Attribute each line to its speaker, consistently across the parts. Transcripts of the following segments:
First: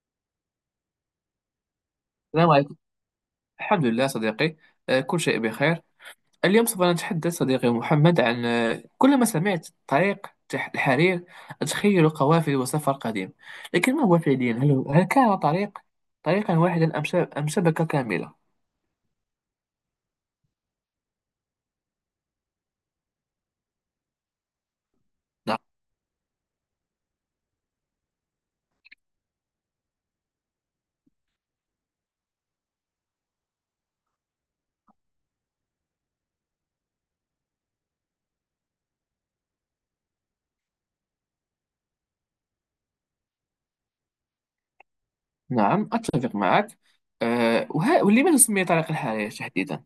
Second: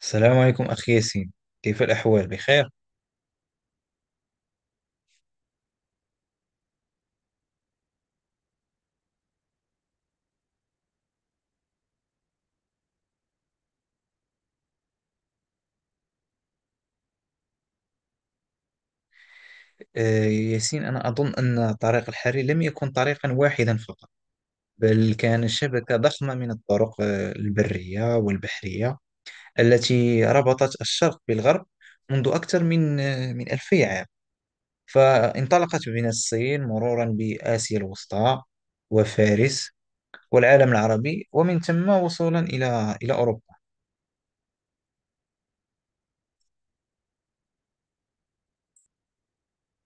Speaker 1: السلام عليكم أخي ياسين. كيف الأحوال؟
Speaker 2: السلام
Speaker 1: بخير؟
Speaker 2: عليكم. الحمد لله صديقي، كل شيء بخير. اليوم سوف نتحدث صديقي محمد عن، كلما سمعت طريق الحرير أتخيل قوافل وسفر قديم، لكن ما هو فعليا؟ هل كان طريق واحدا أم أم شبكة كاملة؟
Speaker 1: ياسين، أنا أظن أن طريق الحرير لم يكن طريقا واحدا فقط، بل كان
Speaker 2: نعم.
Speaker 1: شبكة ضخمة من الطرق البرية والبحرية التي ربطت الشرق بالغرب منذ أكثر من من 2000 عام. فانطلقت من الصين مرورا بآسيا الوسطى وفارس والعالم العربي، ومن ثم وصولا إلى أوروبا.
Speaker 2: نعم أتفق معك. أه، ولماذا سمي طريق الحرير تحديدا؟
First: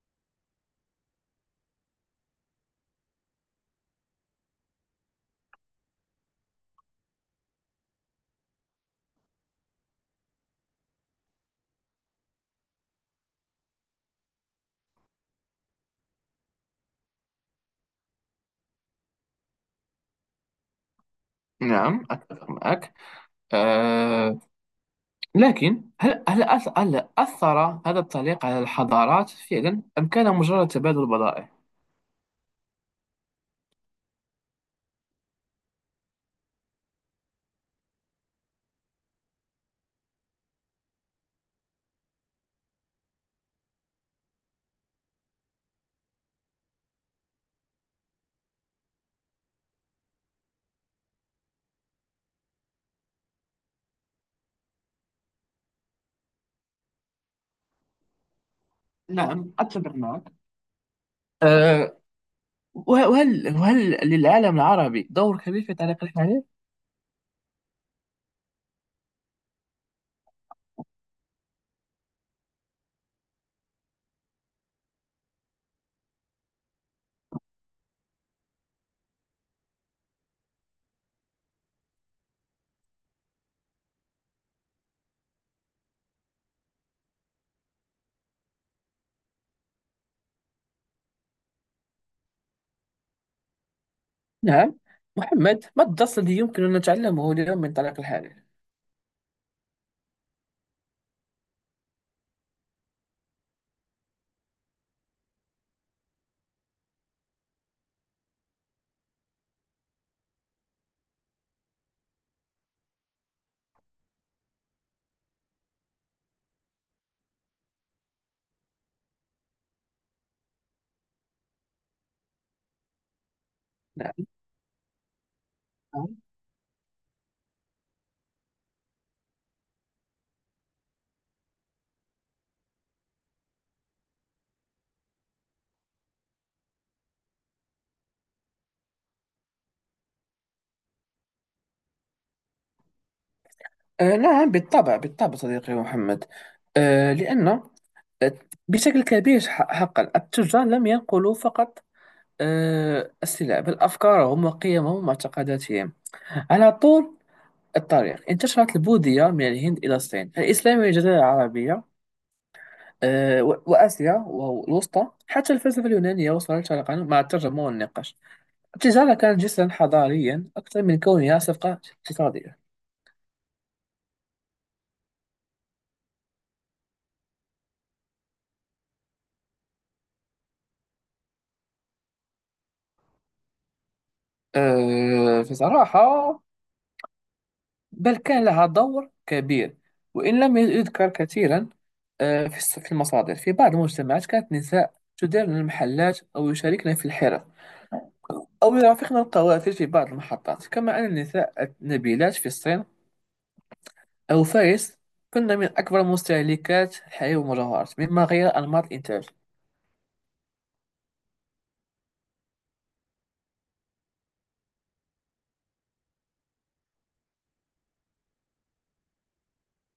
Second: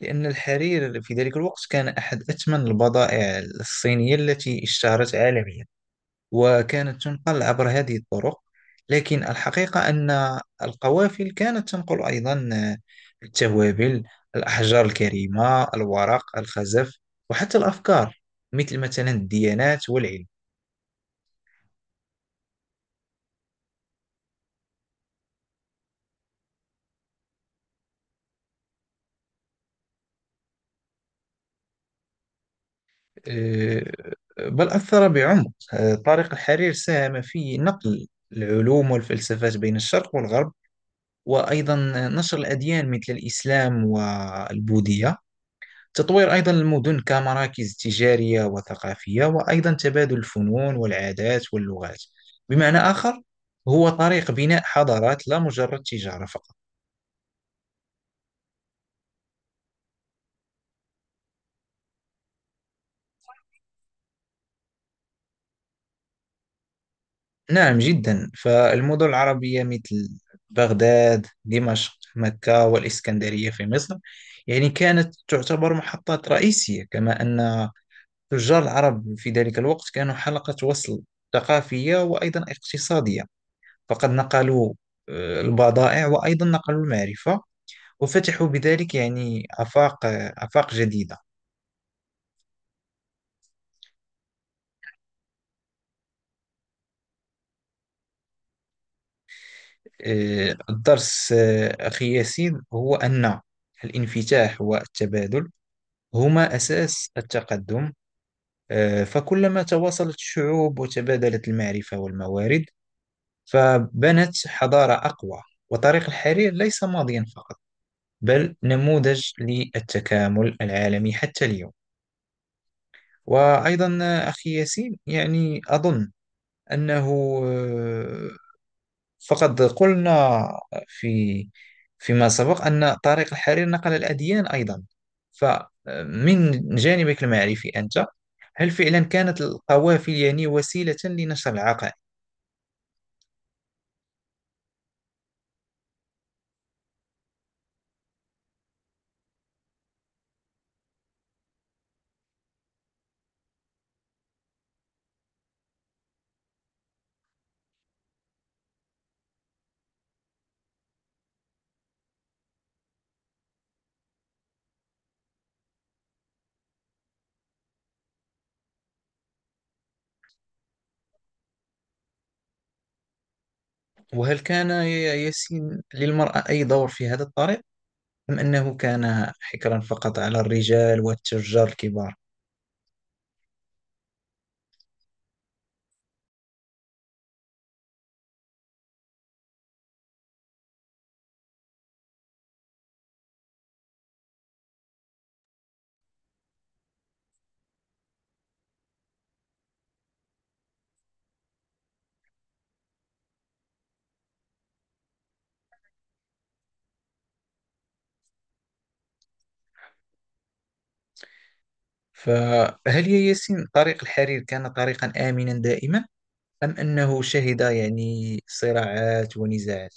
Speaker 1: لأن الحرير في ذلك الوقت كان أحد أثمن البضائع الصينية التي اشتهرت عالميا، وكانت تنقل عبر هذه الطرق. لكن الحقيقة أن القوافل كانت تنقل أيضا التوابل، الأحجار الكريمة، الورق، الخزف، وحتى الأفكار، مثل مثلا الديانات والعلم.
Speaker 2: نعم أتفق معك. أه، لكن هل أثر هذا الطريق على الحضارات فعلا، أم كان مجرد تبادل بضائع؟
Speaker 1: أه، بل أثر بعمق. طريق الحرير ساهم في نقل العلوم والفلسفات بين الشرق والغرب، وأيضا نشر الأديان مثل الإسلام والبوذية، تطوير أيضا المدن كمراكز تجارية وثقافية، وأيضا تبادل الفنون والعادات واللغات. بمعنى آخر، هو طريق بناء حضارات، لا مجرد تجارة فقط.
Speaker 2: نعم أتفق معك. أه، وهل للعالم العربي دور كبير في تعليق الحديث؟
Speaker 1: نعم جدا، فالمدن العربية مثل بغداد، دمشق، مكة، والإسكندرية في مصر، يعني كانت تعتبر محطات رئيسية. كما أن تجار العرب في ذلك الوقت كانوا حلقة وصل ثقافية وأيضا اقتصادية، فقد نقلوا البضائع وأيضا نقلوا المعرفة، وفتحوا بذلك يعني آفاق آفاق جديدة.
Speaker 2: نعم. محمد، ما الدرس الذي يمكن أن نتعلمه اليوم من تعليق الحديث؟
Speaker 1: الدرس أخي ياسين هو أن الانفتاح والتبادل هما أساس التقدم. فكلما تواصلت الشعوب وتبادلت المعرفة والموارد، فبنت حضارة أقوى. وطريق الحرير ليس ماضيا فقط، بل نموذج للتكامل العالمي حتى اليوم. وأيضا
Speaker 2: نعم.
Speaker 1: أخي ياسين يعني أظن أنه آه، فقد قلنا في فيما سبق أن طريق الحرير نقل الأديان أيضا، فمن جانبك المعرفي أنت، هل فعلا كانت القوافل يعني وسيلة لنشر العقائد؟
Speaker 2: أه نعم، بالطبع صديقي محمد. أه، لأن آه، بشكل كبير، حقا التجار لم ينقلوا فقط أه السلع، بل أفكارهم وقيمهم واعتقاداتهم. على طول الطريق انتشرت البوذية من الهند إلى الصين، الإسلام والجزيرة العربية، وآسيا والوسطى، حتى الفلسفة اليونانية وصلت شرقا مع الترجمة والنقاش. التجارة كانت جسرا حضاريا أكثر من كونها صفقة اقتصادية.
Speaker 1: وهل كان يا ياسين للمرأة أي دور في هذا الطريق، أم أنه كان حكرا فقط على الرجال والتجار الكبار؟
Speaker 2: بصراحة، بل كان لها دور كبير وإن لم يذكر كثيرا. في في المصادر، في بعض المجتمعات كانت النساء تديرن المحلات أو يشاركن في الحرف أو يرافقن القوافل في بعض المحطات. كما أن النساء النبيلات في الصين أو فارس كنا من أكبر مستهلكات الحليب والمجوهرات، مما غير أنماط الإنتاج.
Speaker 1: فهل يا ياسين طريق الحرير كان طريقا آمنا دائما، أم أنه شهد يعني صراعات ونزاعات؟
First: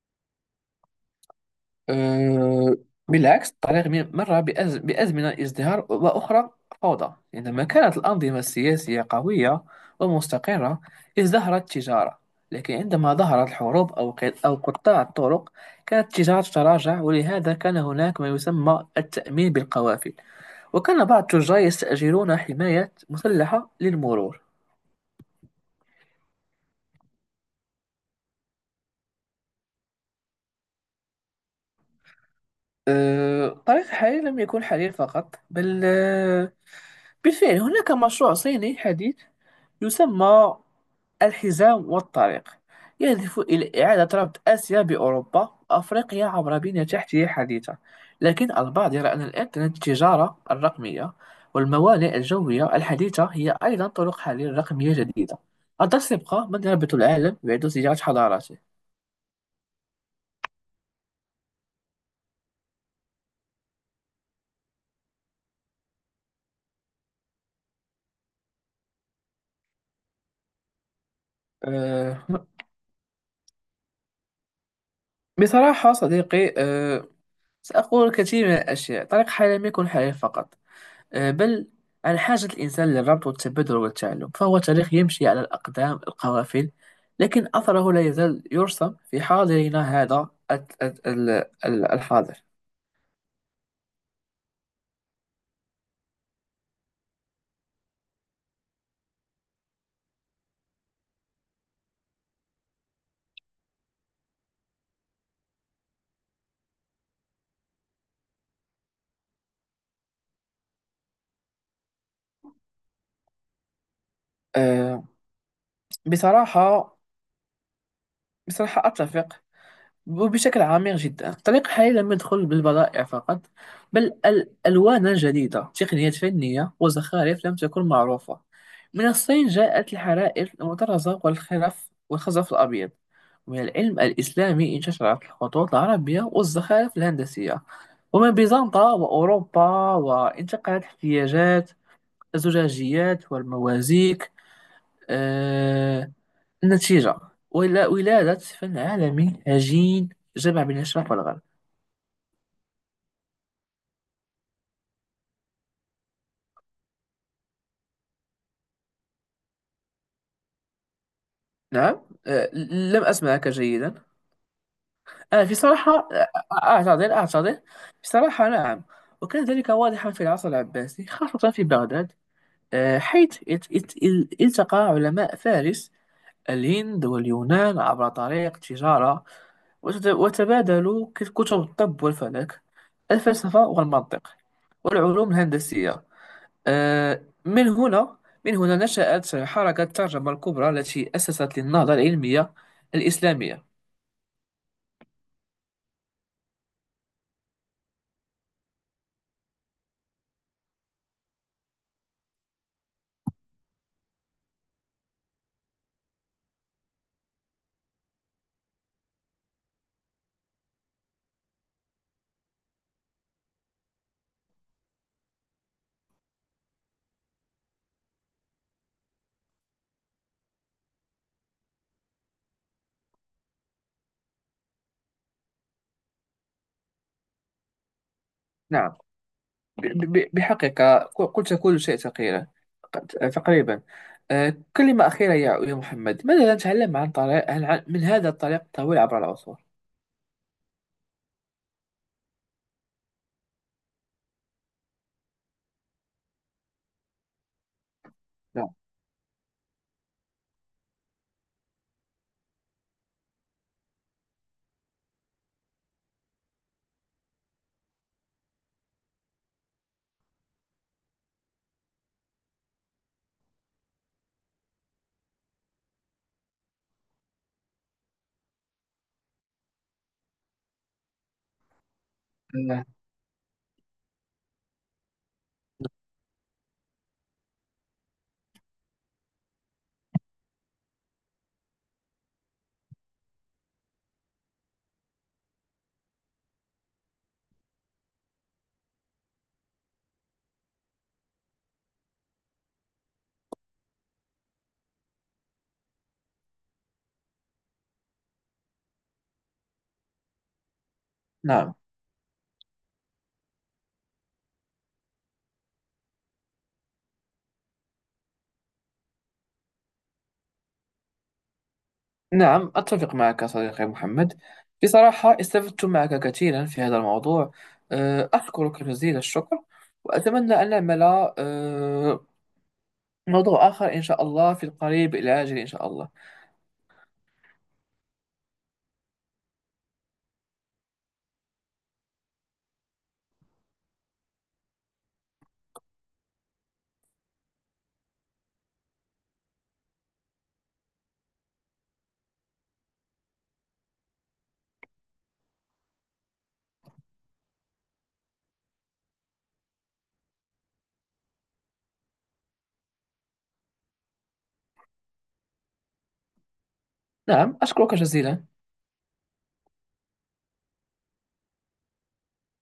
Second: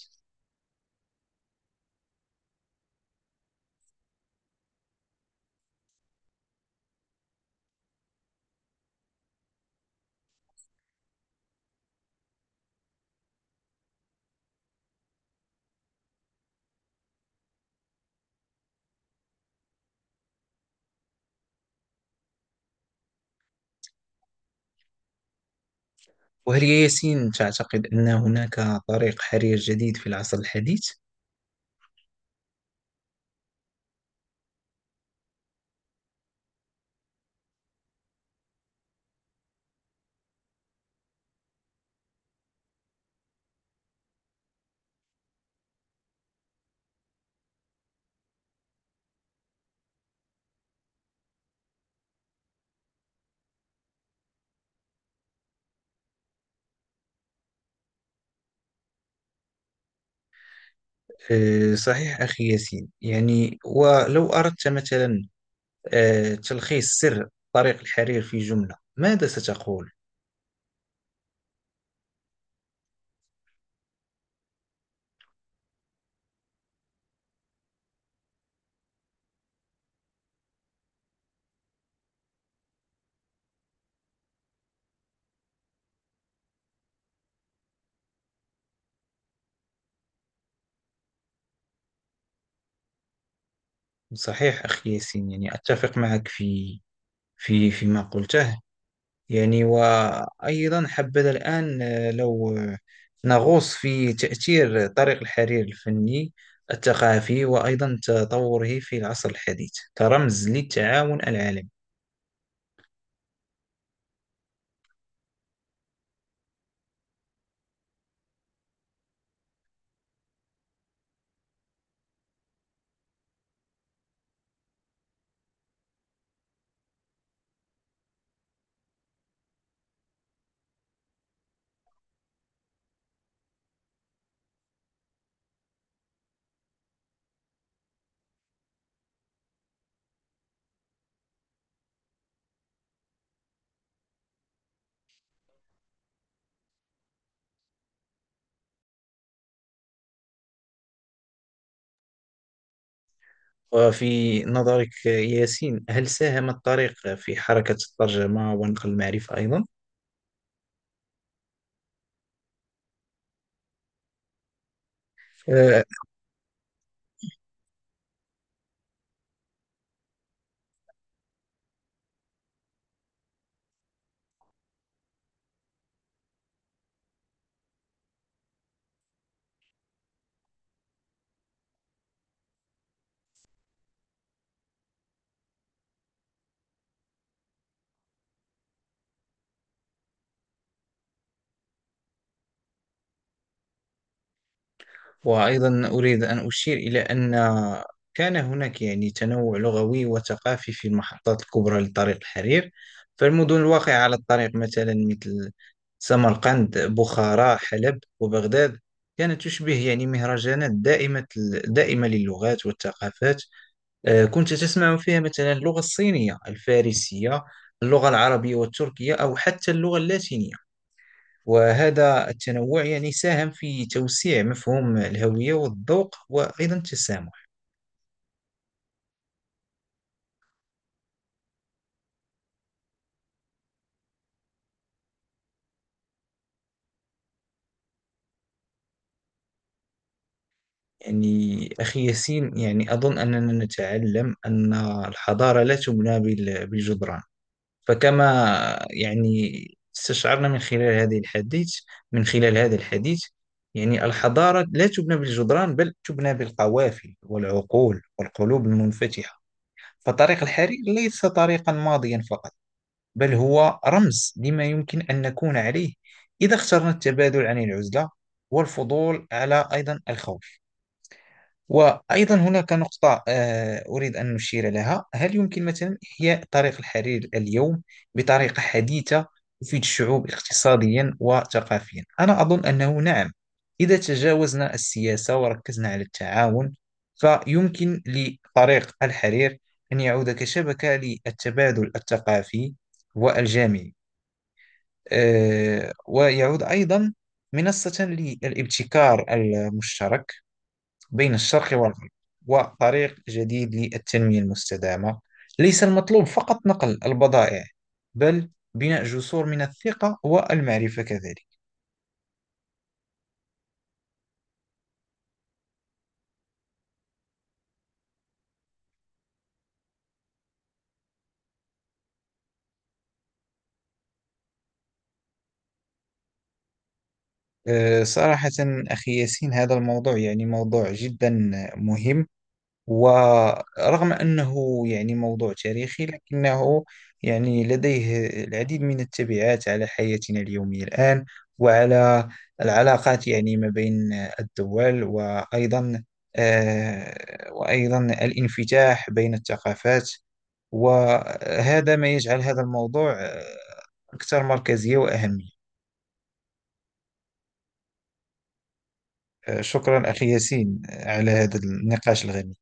Speaker 2: أه، بالعكس. الطريق مر بأزمنة ازدهار وأخرى فوضى. عندما كانت الأنظمة السياسية قوية ومستقرة ازدهرت التجارة، لكن عندما ظهرت الحروب أو قطاع الطرق كانت التجارة تتراجع. ولهذا كان هناك ما يسمى التأمين بالقوافل، وكان بعض التجار يستأجرون حماية مسلحة للمرور.
Speaker 1: وهل يا ياسين تعتقد أن هناك طريق حرير جديد في العصر الحديث؟
Speaker 2: طريق الحرير لم يكن حرير فقط، بل بالفعل هناك مشروع صيني حديث يسمى الحزام والطريق، يهدف إلى إعادة ربط آسيا بأوروبا وأفريقيا عبر بنية تحتية حديثة. لكن البعض يرى أن الإنترنت، التجارة الرقمية والموانئ الجوية الحديثة هي أيضا طرق حل رقمية جديدة، قد سيبقى من يربط العالم ويعيد صياغة حضارته.
Speaker 1: صحيح أخي ياسين، يعني ولو أردت مثلا تلخيص سر طريق الحرير في جملة، ماذا ستقول؟
Speaker 2: أه بصراحة صديقي، أه سأقول كثير من الأشياء. طريق حياة لم يكن حياة فقط، بل عن حاجة الإنسان للربط والتبادل والتعلم، فهو تاريخ يمشي على الأقدام القوافل، لكن أثره لا يزال يرسم في حاضرنا هذا ال- الحاضر.
Speaker 1: صحيح أخي ياسين، يعني أتفق معك في فيما قلته. يعني وأيضا حبذا الآن آه، لو آه، نغوص في تأثير طريق الحرير الفني، الثقافي، وأيضا تطوره في العصر الحديث كرمز للتعاون العالمي.
Speaker 2: آه، بصراحة، أتفق وبشكل عميق جدا. الطريق حاليا لم يدخل بالبضائع فقط، بل الألوان جديدة، تقنيات فنية وزخارف لم تكن معروفة. من الصين جاءت الحرائر المطرزة والخرف والخزف الأبيض، ومن العلم الإسلامي انتشرت الخطوط العربية والزخارف الهندسية، ومن بيزنطة وأوروبا وانتقلت احتياجات الزجاجيات والموازيك. آه، النتيجة، ولا ولادة فن عالمي هجين جمع بين الشرق والغرب.
Speaker 1: وفي نظرك ياسين، هل ساهم الطريق في حركة الترجمة ونقل المعرفة أيضا؟
Speaker 2: نعم. لم أسمعك جيدا. في
Speaker 1: آه،
Speaker 2: صراحة، أعتذر في صراحة نعم، وكان ذلك واضحا في العصر العباسي، خاصة في بغداد. حيث التقى علماء فارس، الهند واليونان عبر طريق التجارة، وتبادلوا كتب الطب والفلك، الفلسفة والمنطق، والعلوم الهندسية. من هنا، نشأت حركة الترجمة الكبرى التي أسست للنهضة العلمية الإسلامية.
Speaker 1: وأيضا أريد أن أشير إلى أن كان هناك يعني تنوع لغوي وثقافي في المحطات الكبرى لطريق الحرير. فالمدن الواقعة على الطريق مثلا مثل سمرقند، بخارى، حلب، وبغداد كانت تشبه يعني مهرجانات دائمة للغات والثقافات. كنت تسمع فيها مثلا اللغة الصينية، الفارسية، اللغة العربية والتركية، أو حتى اللغة اللاتينية. وهذا التنوع يعني ساهم في توسيع مفهوم الهوية والذوق وأيضا التسامح.
Speaker 2: نعم. بحقيقة قلت كل شيء تقريبا، تقريبا كلمة أخيرة يا محمد، ماذا نتعلم عن طريق من هذا الطريق الطويل عبر العصور؟
Speaker 1: يعني أخي ياسين يعني أظن أننا نتعلم أن الحضارة لا تبنى بالجدران. فكما
Speaker 2: نعم.
Speaker 1: يعني استشعرنا من خلال هذا الحديث، يعني الحضارة لا تبنى بالجدران، بل تبنى بالقوافل والعقول والقلوب المنفتحة. فطريق الحرير ليس طريقا ماضيا فقط، بل هو رمز لما يمكن أن نكون عليه، إذا اخترنا التبادل عن العزلة، والفضول على أيضا الخوف. وأيضا هناك
Speaker 2: آه،
Speaker 1: نقطة أريد أن نشير لها. هل يمكن مثلا إحياء طريق الحرير اليوم بطريقة حديثة تفيد الشعوب اقتصاديا وثقافيا؟ أنا أظن أنه نعم، إذا تجاوزنا السياسة وركزنا على التعاون، فيمكن لطريق الحرير أن يعود كشبكة للتبادل الثقافي والجامعي. ويعود أيضا منصة للابتكار المشترك بين الشرق
Speaker 2: نعم.
Speaker 1: والغرب، وطريق جديد للتنمية المستدامة. ليس المطلوب فقط نقل البضائع، بل بناء جسور من الثقة والمعرفة كذلك.
Speaker 2: نعم أتفق معك صديقي محمد، بصراحة استفدت معك كثيرا في هذا الموضوع. أشكرك جزيل الشكر، وأتمنى أن نعمل آه، موضوع آخر إن شاء الله في القريب الآجل، إن شاء الله.
Speaker 1: صراحة أخي ياسين، هذا الموضوع يعني موضوع جدا مهم، ورغم أنه يعني موضوع تاريخي، لكنه يعني لديه العديد من التبعات على حياتنا اليومية الآن، وعلى العلاقات يعني ما بين الدول، وأيضا وأيضا الانفتاح بين الثقافات، وهذا ما يجعل هذا الموضوع أكثر مركزية وأهمية.
Speaker 2: نعم أشكرك جزيلا.
Speaker 1: شكرا أخي ياسين على هذا النقاش الغني.